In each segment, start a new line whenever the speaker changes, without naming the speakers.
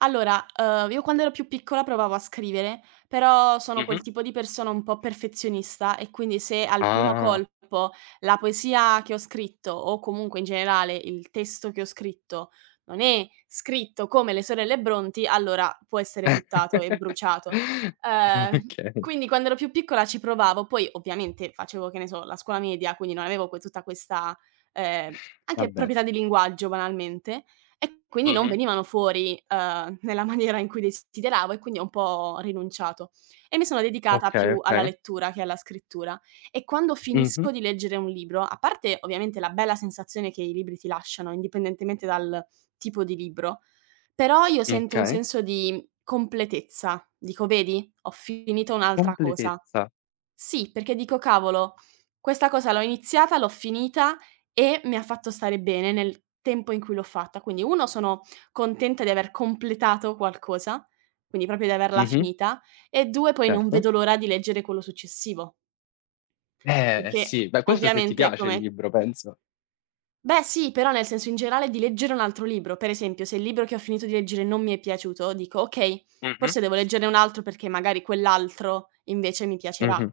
Allora, ehm, io quando ero più piccola, provavo a scrivere, però sono
Mh-mh.
quel tipo di persona un po' perfezionista, e quindi se al primo
Ah.
colpo la poesia che ho scritto, o comunque in generale il testo che ho scritto, non è scritto come le sorelle Brontë, allora può essere buttato e bruciato. Ehm,
Okay.
quindi quando ero più piccola ci provavo, poi ovviamente facevo, che ne so, la scuola media, quindi non avevo que tutta questa, ehm, anche
Vabbè.
proprietà di linguaggio banalmente, e quindi non
Mh-mh.
venivano fuori, ehm, nella maniera in cui desideravo e quindi ho un po' rinunciato e mi sono dedicata
Okay,
più alla
okay.
lettura che alla scrittura. E quando finisco
Mh-mh.
di leggere un libro, a parte, ovviamente, la bella sensazione che i libri ti lasciano indipendentemente dal tipo di libro, però io sento un
Okay.
senso di completezza. Dico: "Vedi? Ho finito un'altra cosa".
Completezza.
Sì, perché dico: "Cavolo, questa cosa l'ho iniziata, l'ho finita e mi ha fatto stare bene nel tempo in cui l'ho fatta". Quindi 1 sono contenta di aver completato qualcosa, quindi proprio di averla
Mh-mh.
finita, e 2 poi non
Certo.
vedo l'ora di leggere quello successivo.
Eh
Perché
sì, beh questo se ti
ovviamente
piace il
come
libro penso.
Beh sì, però nel senso in generale di leggere un altro libro. Per esempio, se il libro che ho finito di leggere non mi è piaciuto, dico: "Okay,
Mh-mh.
forse devo leggerne un altro perché magari quell'altro invece mi piacerà".
Mh-mh.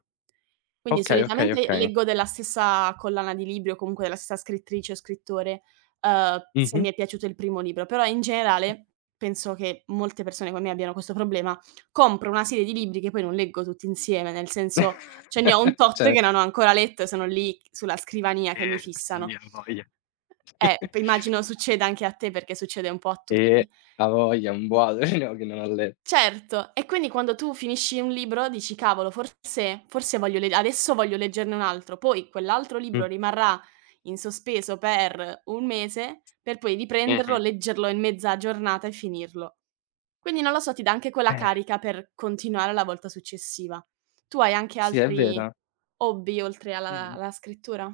Quindi
Okay, okay,
solitamente
okay.
leggo della stessa collana di libri o comunque della stessa scrittrice o scrittore, ehm, se mi
Mh-mh.
è piaciuto il primo libro. Però in generale penso che molte persone come me abbiano questo problema: compro una serie di libri che poi non leggo tutti insieme, nel senso, ce ne ho un tot che non ho
Certo.
ancora letto e sono lì sulla scrivania che mi
Eh sì,
fissano.
avoglia.
Eh, immagino succeda anche a te perché succede un po' a
Eh
tutti.
avoglia un boato ce ne ho che non ha letto
Certo, e quindi quando tu finisci un libro dici: "Cavolo, forse forse voglio le adesso voglio leggerne un altro". Poi quell'altro
Mh.
libro rimarrà in sospeso per 1 mese per poi riprenderlo,
Mh-mh.
leggerlo in mezza giornata e finirlo. Quindi non lo so, ti dà anche quella
Eh.
carica per continuare la volta successiva. Tu hai anche
Sì, è
altri
vera.
hobby oltre
Dimmi,
alla
di
alla scrittura?